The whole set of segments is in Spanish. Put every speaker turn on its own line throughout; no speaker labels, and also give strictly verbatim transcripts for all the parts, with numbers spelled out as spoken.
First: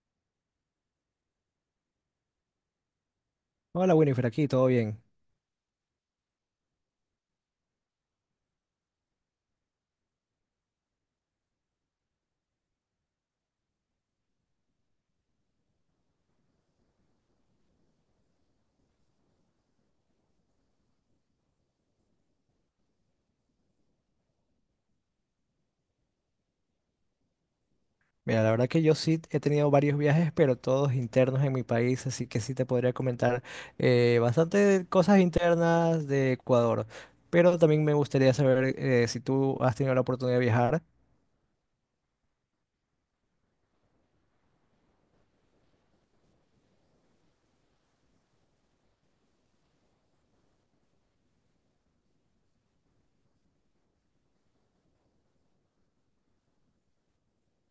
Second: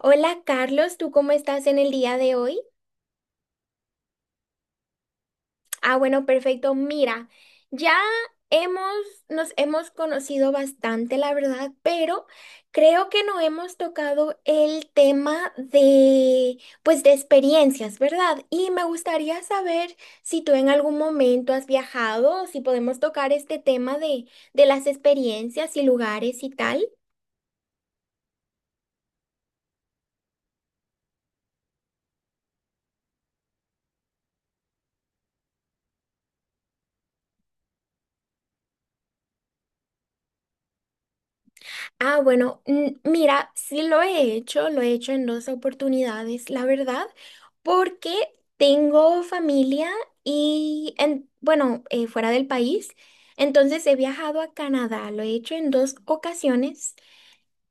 Hola Carlos, ¿tú cómo estás en el día de hoy?
Hola Winifred, aquí todo bien.
Ah, bueno, perfecto. Mira, ya hemos, nos hemos conocido bastante, la verdad, pero creo que no hemos tocado el tema de, pues, de experiencias, ¿verdad? Y me gustaría saber si tú en algún momento has viajado, si podemos tocar este tema de, de las experiencias y lugares y tal.
Mira, la verdad que yo sí he tenido varios viajes, pero todos internos en mi país, así que sí te podría comentar eh, bastante cosas internas de Ecuador. Pero también me gustaría saber eh, si tú has tenido la oportunidad de viajar.
Ah, bueno, mm, mira, sí lo he hecho, lo he hecho en dos oportunidades, la verdad, porque tengo familia y, en, bueno, eh, fuera del país, entonces he viajado a Canadá, lo he hecho en dos ocasiones.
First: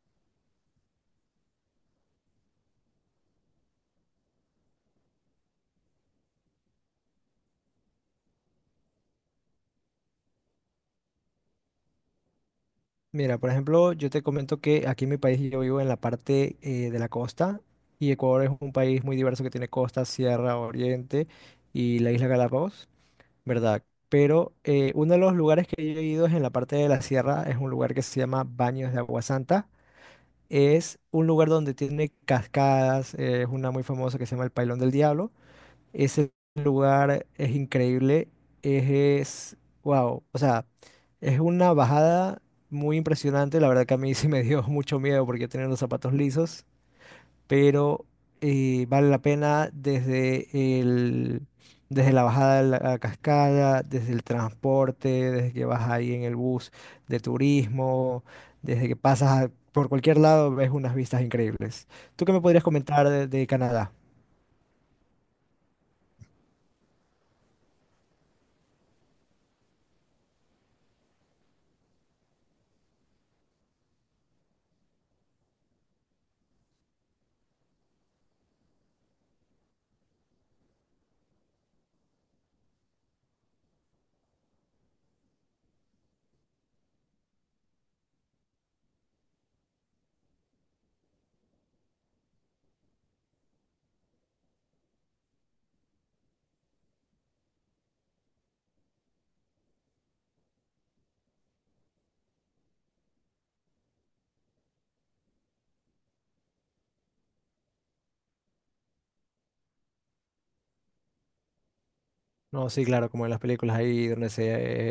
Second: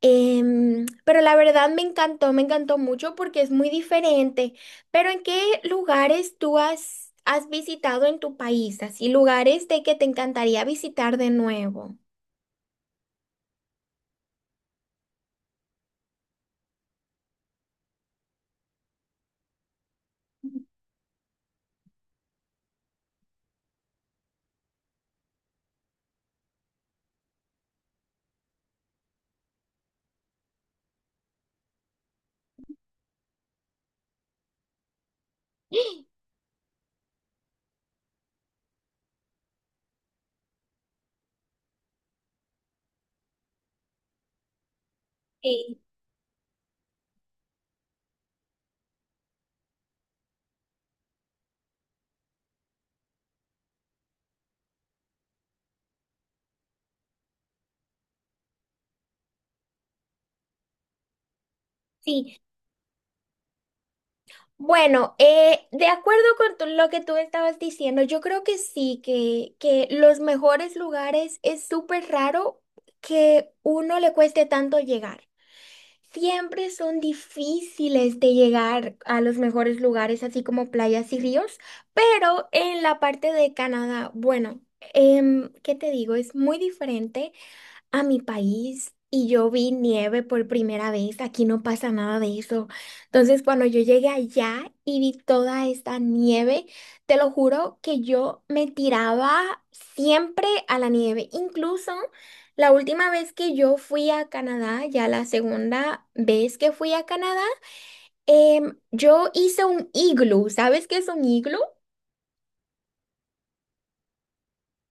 em, Pero la verdad me encantó, me encantó mucho porque es muy diferente. Pero ¿en qué lugares tú has, has visitado en tu país? Así, lugares de que te encantaría visitar de nuevo.
Mira, por ejemplo, yo te comento que aquí en mi país yo vivo en la parte eh, de la costa y Ecuador es un país muy diverso que tiene costa, sierra, oriente y la isla Galápagos. ¿Verdad? Pero eh, uno de los lugares que yo he ido es en la parte de la sierra, es un lugar que se llama Baños de Agua Santa. Es un lugar donde tiene cascadas, eh, es una muy famosa que se llama el Pailón del Diablo. Ese lugar es increíble, es, wow, o sea, es una bajada muy impresionante. La verdad que a mí sí me dio mucho miedo porque tenía
Sí,
los zapatos lisos, pero eh, vale la pena desde el, desde la bajada de la, la cascada, desde el transporte, desde que vas ahí en el bus de turismo, desde que pasas a- por cualquier lado, ves unas vistas increíbles. ¿Tú qué me
sí.
podrías comentar de, de Canadá?
Bueno, eh, de acuerdo con tu- lo que tú estabas diciendo, yo creo que sí, que, que los mejores lugares es súper raro que uno le cueste tanto llegar. Siempre son difíciles de llegar a los mejores lugares, así como playas y ríos, pero en la parte de Canadá, bueno, em, ¿qué te digo? Es muy diferente a mi país y yo vi nieve por primera vez. Aquí no pasa nada de eso. Entonces, cuando yo llegué allá y vi toda esta nieve, te lo juro que yo me tiraba siempre a la nieve. Incluso la última vez que yo fui a Canadá, ya la segunda vez que fui a Canadá, em, yo hice un iglú. ¿Sabes qué es un iglú?
No, sí, claro, como en las películas ahí donde se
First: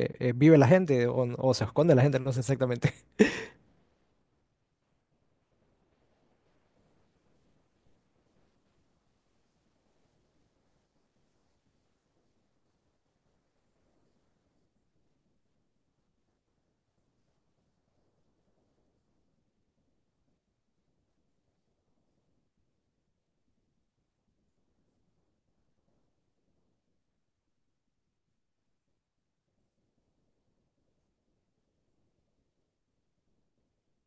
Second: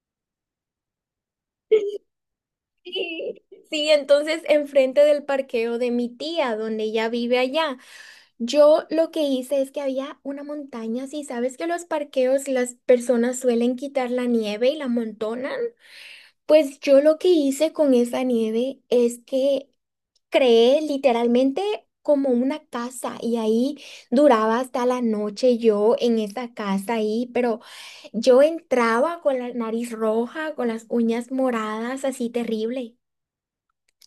eh, eh, vive la gente o, o se esconde la gente, no sé exactamente.
Sí. Sí, entonces enfrente del parqueo de mi tía, donde ella vive allá. Yo lo que hice es que había una montaña, si sabes que los parqueos las personas suelen quitar la nieve y la amontonan, pues yo lo que hice con esa nieve es que creé literalmente como una casa y ahí duraba hasta la noche yo en esa casa ahí, pero yo entraba con la nariz roja, con las uñas moradas, así terrible.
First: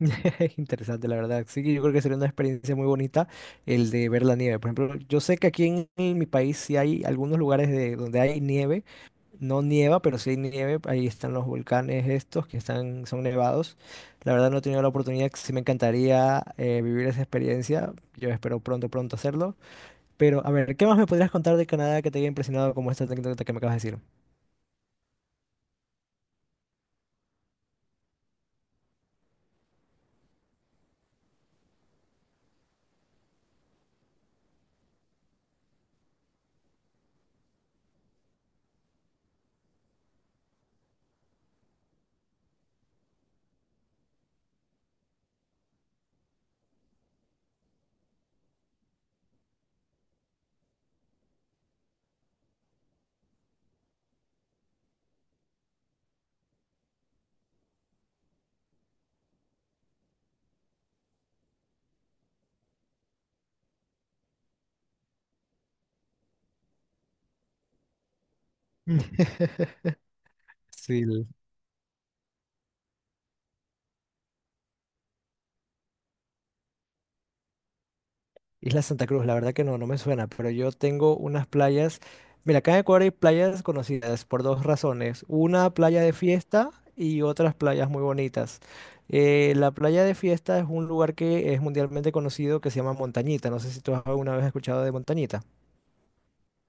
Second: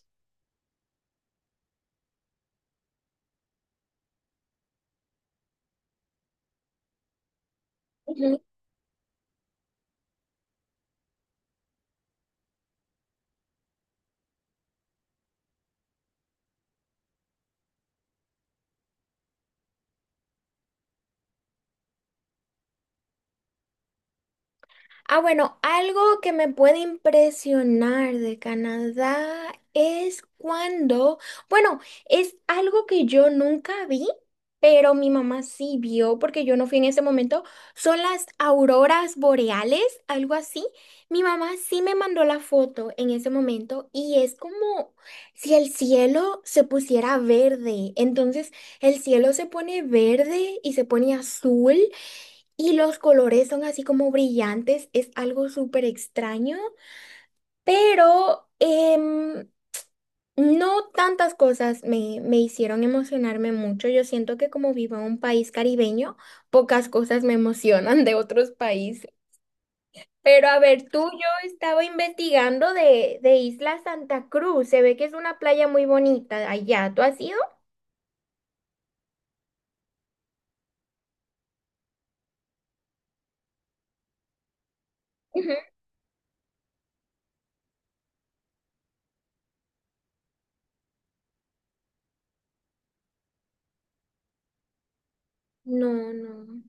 Interesante, la verdad. Sí, yo creo que sería una experiencia muy bonita el de ver la nieve. Por ejemplo, yo sé que aquí en, en mi país sí hay algunos lugares de, donde hay nieve. No nieva, pero sí hay nieve. Ahí están los volcanes estos que están, son nevados. La verdad no he tenido la oportunidad. Sí me encantaría eh, vivir esa experiencia. Yo espero pronto, pronto hacerlo. Pero, a ver, ¿qué más me podrías contar de Canadá que te haya impresionado como esta anécdota que me acabas de decir?
Ah, bueno, algo que me puede impresionar de Canadá es cuando, bueno, es algo que yo nunca vi, pero mi mamá sí vio porque yo no fui en ese momento, son las auroras boreales, algo así. Mi mamá sí me mandó la foto en ese momento y es como si el cielo se pusiera verde. Entonces, el cielo se pone verde y se pone azul. Y los colores son así como brillantes, es algo súper extraño, pero em, no tantas cosas me, me hicieron emocionarme mucho. Yo siento que como vivo en un país caribeño, pocas cosas me emocionan de otros países. Pero a ver, tú,
Sí.
yo estaba investigando de, de Isla Santa Cruz, se ve que es una playa muy bonita allá. ¿Tú has ido?
Isla Santa Cruz, la verdad que no, no me suena, pero yo tengo unas playas. Mira, acá en Ecuador hay playas conocidas por dos razones.
Ujú.
Una playa de fiesta y otras playas muy bonitas. Eh, la playa de fiesta es un lugar que es mundialmente conocido que se llama Montañita. No sé si tú has alguna vez escuchado de Montañita.
No, no.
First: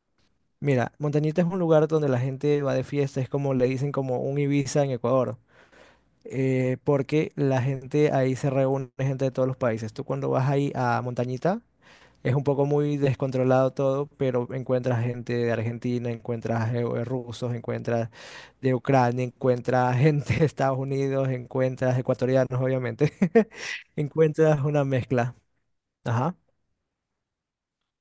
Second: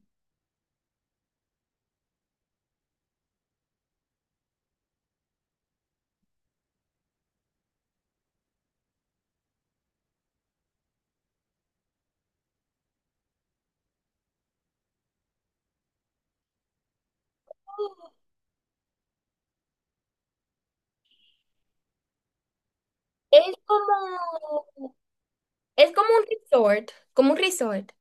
Mira, Montañita es un lugar donde la gente va de fiesta, es como le dicen como un Ibiza en Ecuador. Eh, porque la gente ahí se reúne, gente de todos los países. Tú cuando vas ahí a Montañita, es un poco muy descontrolado todo, pero encuentras gente de Argentina, encuentras eh, eh, rusos, encuentras de Ucrania, encuentras gente de Estados Unidos, encuentras ecuatorianos, obviamente.
Es
Encuentras
como,
una mezcla.
es como un
Ajá.
resort, como un resort.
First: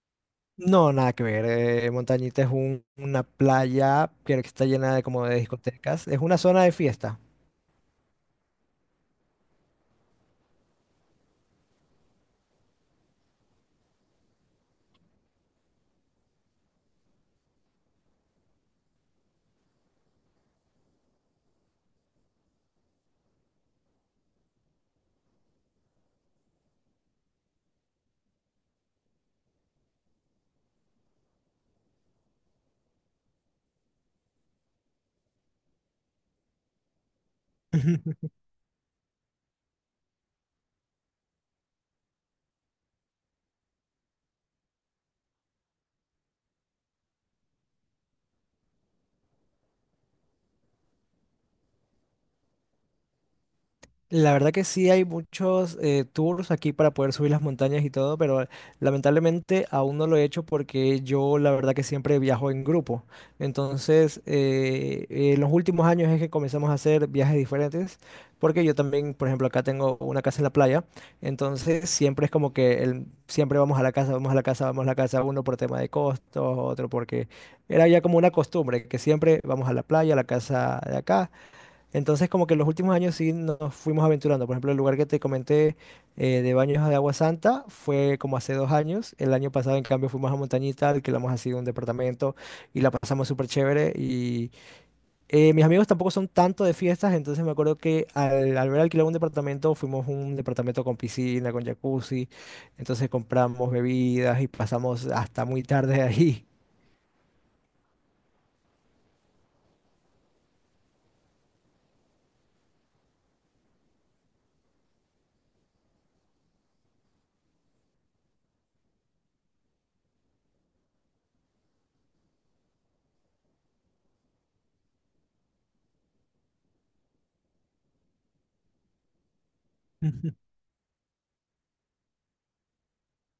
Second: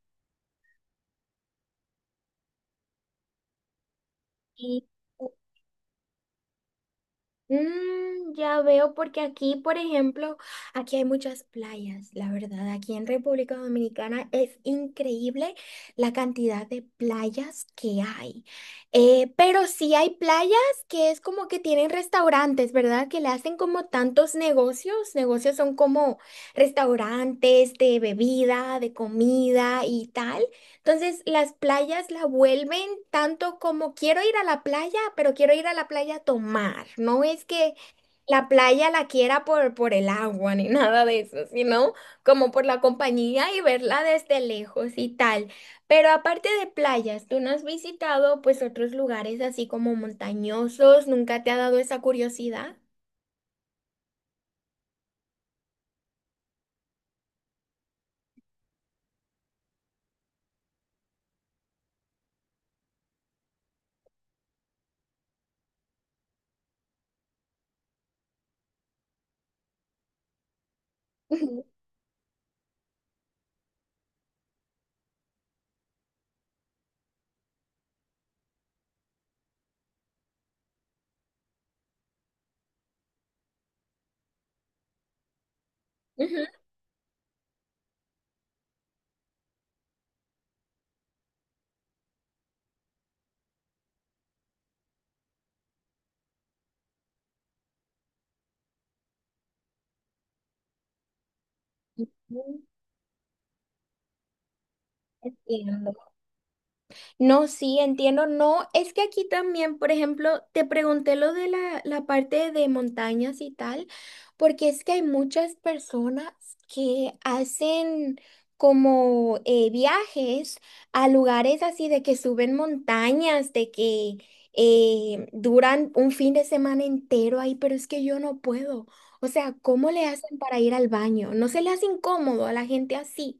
No, nada que ver. eh, Montañita es un- una playa que está
Sí.
llena de como de discotecas. Es una zona de fiesta.
Mm, ya veo, porque aquí, por ejemplo, aquí hay muchas playas, la verdad. Aquí en República Dominicana es increíble la cantidad de playas que hay. Eh, pero sí hay playas que es como que tienen restaurantes, ¿verdad? Que le hacen como tantos negocios. Negocios son como restaurantes de bebida, de comida y tal. Entonces, las playas la vuelven tanto como quiero ir a la playa, pero quiero ir a la playa a tomar. No es que la playa la quiera por, por el agua ni nada de eso, sino como por la compañía y verla desde lejos y tal. Pero aparte de playas, ¿tú no has visitado pues otros lugares así como montañosos? ¿Nunca te ha dado esa curiosidad?
La verdad que sí hay muchos eh, tours aquí para poder subir las montañas y todo, pero lamentablemente aún no lo he hecho porque yo la verdad que siempre viajo en grupo. Entonces, eh, en los últimos años es que comenzamos a hacer viajes diferentes, porque yo también, por ejemplo, acá tengo una casa en la playa, entonces siempre es como que el- siempre vamos a la casa, vamos a la casa, vamos a la casa, uno por tema de costos, otro porque era ya como una costumbre, que siempre vamos a la playa, a la casa de acá. Entonces, como que en los últimos años sí nos fuimos aventurando. Por ejemplo, el lugar que te comenté eh,
Ujú.
de baños de Agua Santa fue como hace dos años. El año pasado, en cambio, fuimos a Montañita, alquilamos así un departamento y la pasamos súper chévere. Y eh, mis amigos tampoco son tanto de fiestas, entonces me acuerdo que al, al ver alquilar un departamento, fuimos a un departamento con piscina, con jacuzzi. Entonces compramos bebidas y pasamos hasta muy
Entiendo.
tarde ahí.
No, sí, entiendo. No, es que aquí también, por ejemplo, te pregunté lo de la, la parte de montañas y tal, porque es que hay muchas personas que hacen como eh, viajes a lugares así de que suben montañas, de que eh, duran un fin de semana entero ahí, pero es que yo no puedo. O sea, ¿cómo le hacen para ir al baño? ¿No se le hace incómodo a la gente así?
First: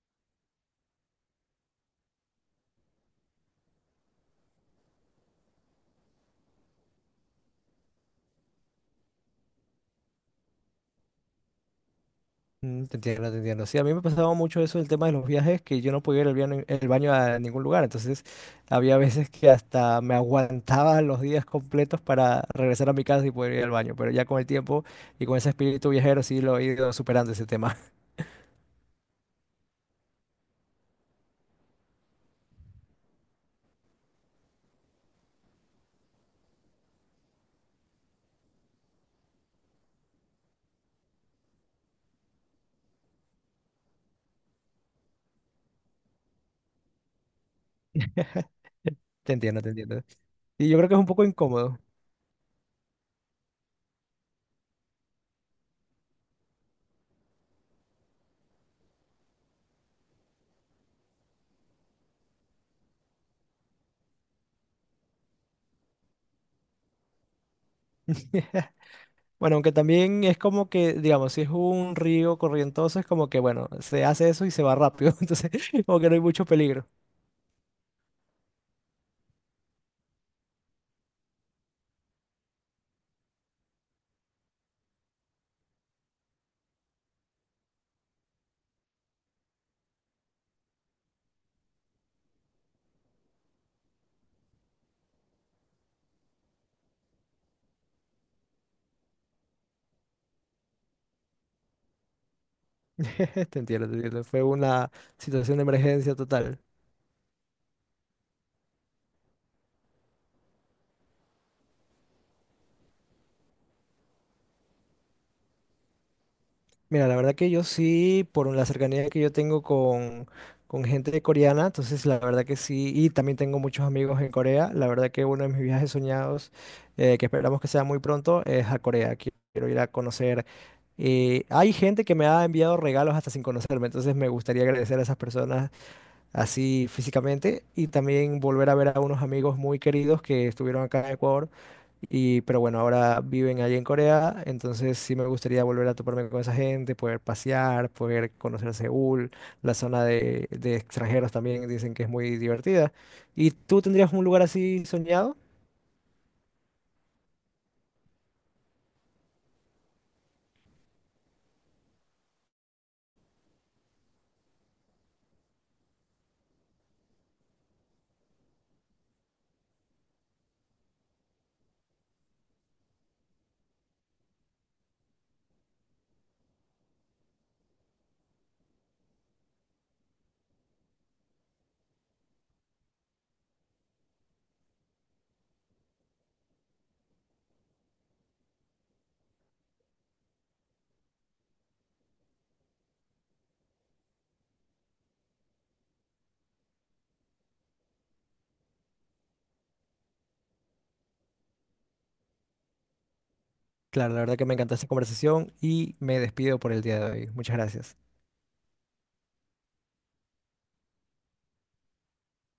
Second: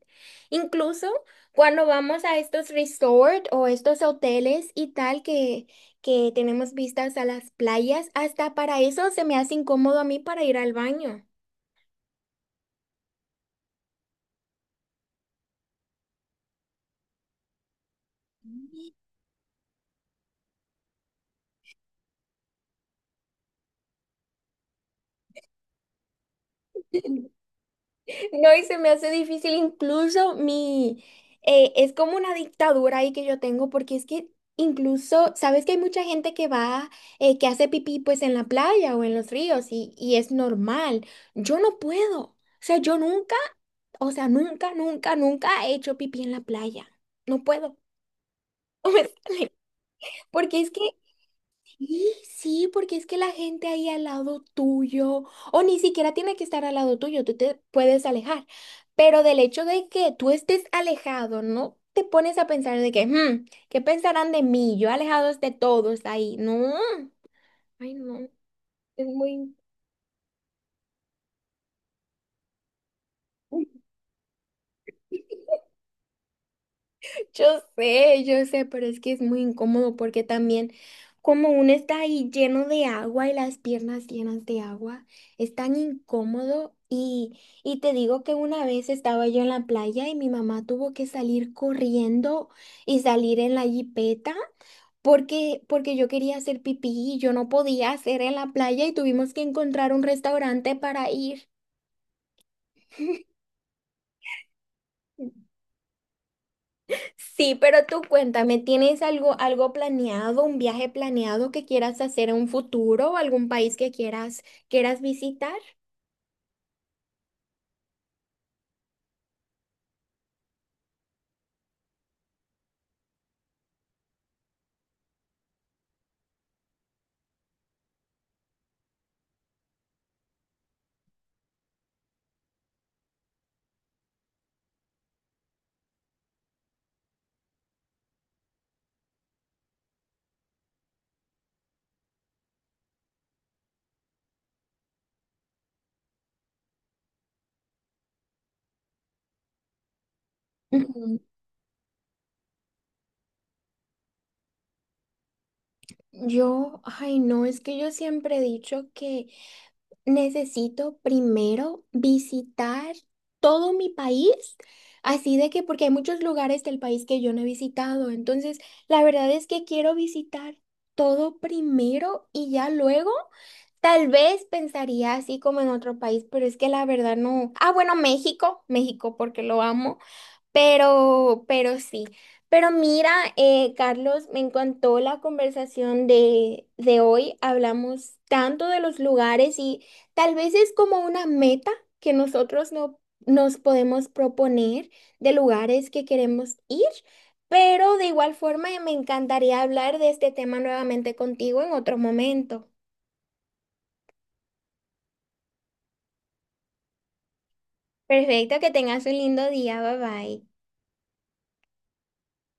Incluso… Cuando vamos a estos resorts o estos hoteles y tal que, que tenemos vistas a las playas, hasta para eso se me hace incómodo a mí para ir al baño.
Mm, te entiendo, te entiendo. Sí, a mí me pasaba mucho eso el tema de los viajes, que yo no podía ir al baño, el baño a ningún lugar. Entonces, había veces que hasta me aguantaba los días completos para regresar a mi casa y poder ir al baño. Pero ya con el tiempo y con ese espíritu viajero, sí lo he ido superando ese tema.
No, y se me hace difícil incluso mi… eh, es como una dictadura ahí que yo tengo porque es que incluso, sabes que hay mucha gente que va, eh, que hace pipí pues en la playa o en los ríos y, y es normal. Yo no puedo. O sea, yo nunca, o sea, nunca, nunca, nunca he hecho pipí en la playa. No puedo. No me
Te
sale.
entiendo, te entiendo.
Porque
Y
es
yo
que,
creo que es un poco incómodo.
sí, sí, porque es que la gente ahí al lado tuyo, o ni siquiera tiene que estar al lado tuyo, tú te puedes alejar. Pero del hecho de que tú estés alejado, no te pones a pensar de que, "Hmm, ¿qué pensarán de mí? Yo alejado de todos ahí. No, ay, no, es muy…"
Bueno, aunque también es como que, digamos, si es un río corrientoso, es como que, bueno, se hace eso y se va rápido. Entonces, como que no hay mucho peligro.
Yo sé, yo sé, pero es que es muy incómodo porque también como uno está ahí lleno de agua y las piernas llenas de agua, es tan incómodo y, y te digo que una vez estaba yo en la playa y mi mamá tuvo que salir corriendo y salir en la jipeta porque, porque yo quería hacer pipí y yo no podía hacer en la playa y tuvimos que encontrar un restaurante para ir.
Te entiendo, te entiendo. Fue una situación de emergencia total.
Sí, pero tú cuéntame, ¿tienes algo, algo planeado, un viaje planeado que quieras hacer en un futuro o algún país que quieras, quieras visitar?
Mira, la verdad que yo sí, por la cercanía que yo tengo con, con gente coreana, entonces la verdad que sí, y también tengo muchos amigos en Corea, la verdad que uno de mis viajes soñados, eh, que esperamos que sea muy pronto, es a Corea. Qui- Quiero ir a conocer. Eh, hay gente que me ha enviado regalos hasta sin conocerme, entonces me gustaría agradecer a esas personas así físicamente, y también volver a ver a unos amigos muy queridos que estuvieron acá en Ecuador, y, pero bueno, ahora viven allí en Corea, entonces sí me gustaría volver a toparme con esa gente, poder pasear, poder conocer Seúl, la zona de, de
Ujú.
extranjeros también dicen que es muy divertida. ¿Y tú tendrías un lugar así soñado?
Yo, ay no, es que yo siempre he dicho que necesito primero visitar todo mi país, así de que porque hay muchos lugares del país que yo no he visitado, entonces la verdad es que quiero visitar todo primero y ya luego tal vez pensaría así como en otro país, pero es que la verdad no. Ah, bueno, México, México porque lo amo. Pero, pero sí. Pero mira, eh, Carlos, me encantó la conversación de, de hoy. Hablamos tanto de los lugares y tal vez es como una meta que nosotros no, nos podemos proponer de lugares que queremos ir. Pero de igual forma, eh, me encantaría hablar de este tema nuevamente contigo en otro momento.
Claro, la verdad que me encantó esta conversación y me despido por el día de hoy. Muchas gracias.
Perfecto, que tengas un lindo día. Bye bye.